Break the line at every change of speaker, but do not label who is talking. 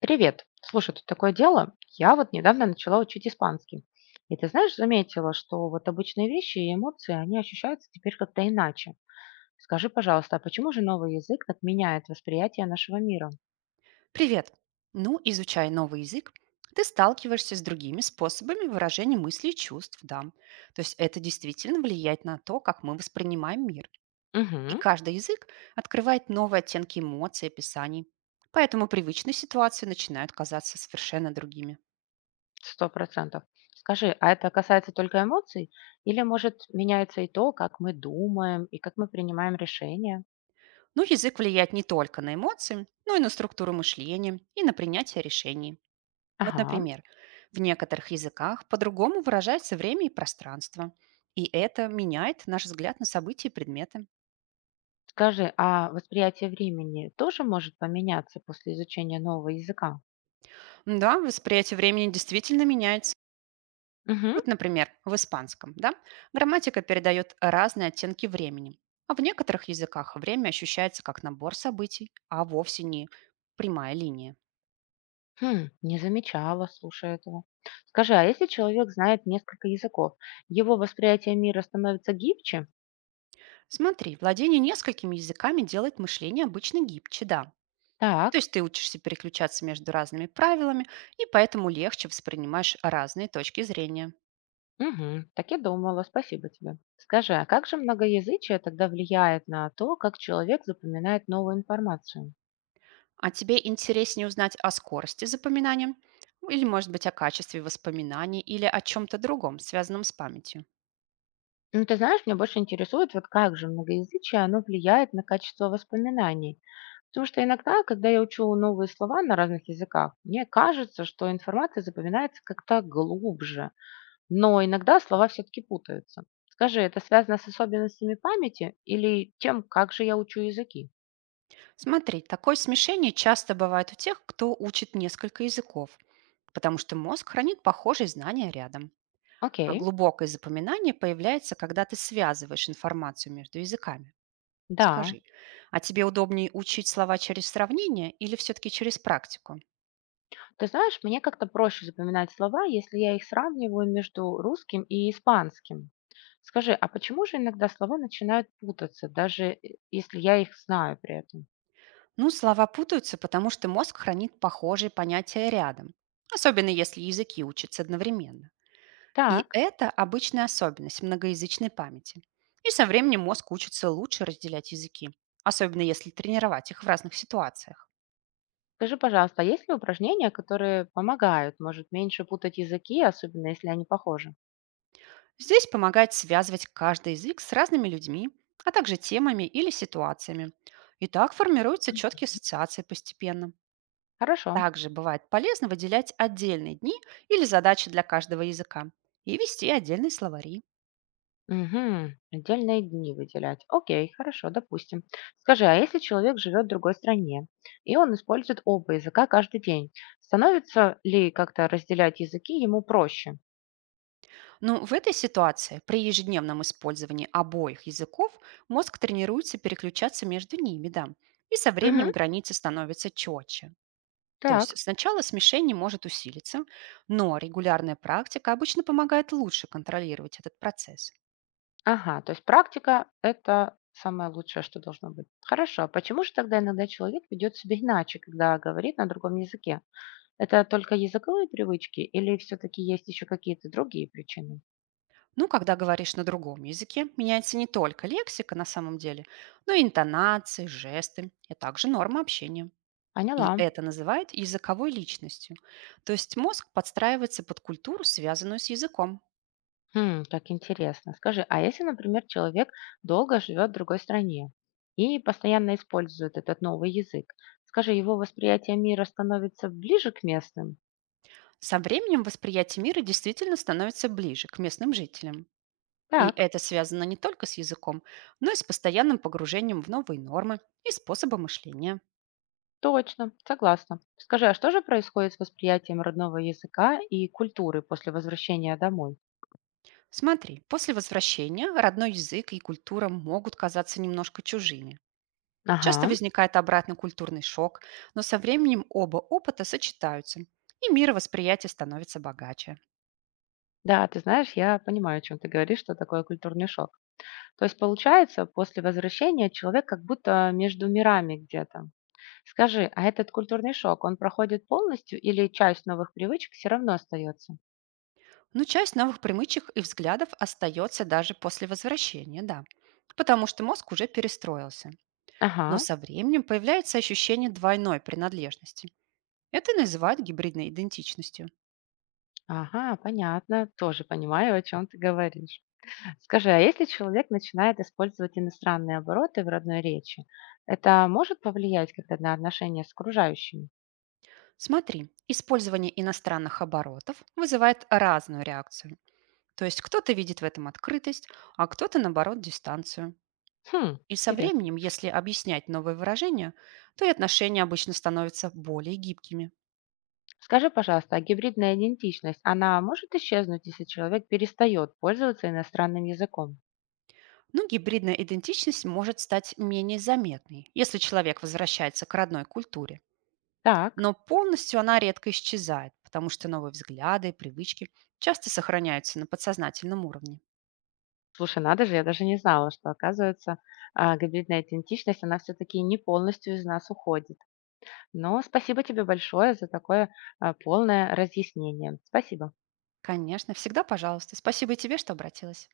Привет. Слушай, тут такое дело. Я вот недавно начала учить испанский. И ты знаешь, заметила, что вот обычные вещи и эмоции, они ощущаются теперь как-то иначе. Скажи, пожалуйста, а почему же новый язык так меняет восприятие нашего мира?
Привет! Ну, изучая новый язык, ты сталкиваешься с другими способами выражения мыслей и чувств, да. То есть это действительно влияет на то, как мы воспринимаем мир. И
Угу,
каждый язык открывает новые оттенки эмоций, описаний. Поэтому привычные ситуации начинают казаться совершенно другими.
100%. Скажи, а это касается только эмоций? Или, может, меняется и то, как мы думаем и как мы принимаем решения?
Ну, язык влияет не только на эмоции, но и на структуру мышления и на принятие решений. Вот,
Ага.
например, в некоторых языках по-другому выражается время и пространство. И это меняет наш взгляд на события и предметы.
Скажи, а восприятие времени тоже может поменяться после изучения нового языка?
Да, восприятие времени действительно меняется.
Мгм.
Вот, например, в испанском, да, грамматика передает разные оттенки времени. А в некоторых языках время ощущается как набор событий, а вовсе не прямая линия.
Хм, не замечала, слушай, этого. Скажи, а если человек знает несколько языков, его восприятие мира становится гибче?
Смотри, владение несколькими языками делает мышление обычно гибче, да, то
Так,
есть ты учишься переключаться между разными правилами и поэтому легче воспринимаешь разные точки зрения.
мгм, так и думала, спасибо тебе. Скажи, а как же многоязычие тогда влияет на то, как человек запоминает новую информацию?
А тебе интереснее узнать о скорости запоминания? Ну, или, может быть, о качестве воспоминаний или о чем-то другом, связанном с памятью.
Ну, ты знаешь, меня больше интересует, вот как же многоязычие, оно влияет на качество воспоминаний. Потому что иногда, когда я учу новые слова на разных языках, мне кажется, что информация запоминается как-то глубже. Но иногда слова все-таки путаются. Скажи, это связано с особенностями памяти или тем, как же я учу языки?
Смотри, такое смешение часто бывает у тех, кто учит несколько языков, потому что мозг хранит похожие знания рядом. А
Окей,
глубокое запоминание появляется, когда ты связываешь информацию между языками.
да.
Скажи, а тебе удобнее учить слова через сравнение или все-таки через практику?
Ты знаешь, мне как-то проще запоминать слова, если я их сравниваю между русским и испанским. Скажи, а почему же иногда слова начинают путаться, даже если я их знаю при этом?
Ну, слова путаются, потому что мозг хранит похожие понятия рядом, особенно если языки учатся одновременно. И
Так,
это обычная особенность многоязычной памяти. И со временем мозг учится лучше разделять языки, особенно если тренировать их в разных ситуациях.
скажи, пожалуйста, а есть ли упражнения, которые помогают, может, меньше путать языки, особенно если они похожи?
Здесь помогает связывать каждый язык с разными людьми, а также темами или ситуациями. И так формируются четкие ассоциации постепенно.
Хорошо.
Также бывает полезно выделять отдельные дни или задачи для каждого языка и вести отдельные словари.
Мгм. Отдельные дни выделять. Окей, хорошо, допустим. Скажи, а если человек живет в другой стране, и он использует оба языка каждый день, становится ли как-то разделять языки ему проще?
Но в этой ситуации при ежедневном использовании обоих языков мозг тренируется переключаться между ними, да, и со
Угу,
временем границы становятся четче. То есть
так.
сначала смешение может усилиться, но регулярная практика обычно помогает лучше контролировать этот процесс.
Ага, то есть практика– это самое лучшее, что должно быть. Хорошо, а почему же тогда иногда человек ведет себя иначе, когда говорит на другом языке? Это только языковые привычки или все-таки есть еще какие-то другие причины?
Ну, когда говоришь на другом языке, меняется не только лексика на самом деле, но и интонации, жесты, а также нормы общения.
Поняла.
И это называют языковой личностью. То есть мозг подстраивается под культуру, связанную с языком.
Хм, как интересно. Скажи, а если, например, человек долго живет в другой стране и постоянно использует этот новый язык, скажи, его восприятие мира становится ближе к местным?
Со временем восприятие мира действительно становится ближе к местным жителям. И
Так,
это связано не только с языком, но и с постоянным погружением в новые нормы и способы мышления.
точно, согласна. Скажи, а что же происходит с восприятием родного языка и культуры после возвращения домой?
Смотри, после возвращения родной язык и культура могут казаться немножко чужими. Часто
Ага,
возникает обратный культурный шок, но со временем оба опыта сочетаются, и мировосприятие становится богаче.
да, ты знаешь, я понимаю, о чем ты говоришь, что такое культурный шок. То есть, получается, после возвращения человек как будто между мирами где-то. Скажи, а этот культурный шок, он проходит полностью или часть новых привычек все равно остается?
Но часть новых привычек и взглядов остается даже после возвращения, да, потому что мозг уже перестроился.
Ага,
Но со временем появляется ощущение двойной принадлежности. Это называют гибридной идентичностью.
ага, понятно, тоже понимаю, о чем ты говоришь. Скажи, а если человек начинает использовать иностранные обороты в родной речи, это может повлиять как-то на отношения с окружающими?
Смотри, использование иностранных оборотов вызывает разную реакцию. То есть кто-то видит в этом открытость, а кто-то, наоборот, дистанцию.
Хм,
И со
интересно.
временем, если объяснять новые выражения, то и отношения обычно становятся более гибкими.
Скажи, пожалуйста, а гибридная идентичность, она может исчезнуть, если человек перестает пользоваться иностранным языком?
Но гибридная идентичность может стать менее заметной, если человек возвращается к родной культуре.
Так.
Но полностью она редко исчезает, потому что новые взгляды и привычки часто сохраняются на подсознательном уровне.
Слушай, надо же, я даже не знала, что, оказывается, гибридная идентичность, она все-таки не полностью из нас уходит. Но спасибо тебе большое за такое полное разъяснение. Спасибо.
Конечно, всегда пожалуйста. Спасибо и тебе, что обратилась.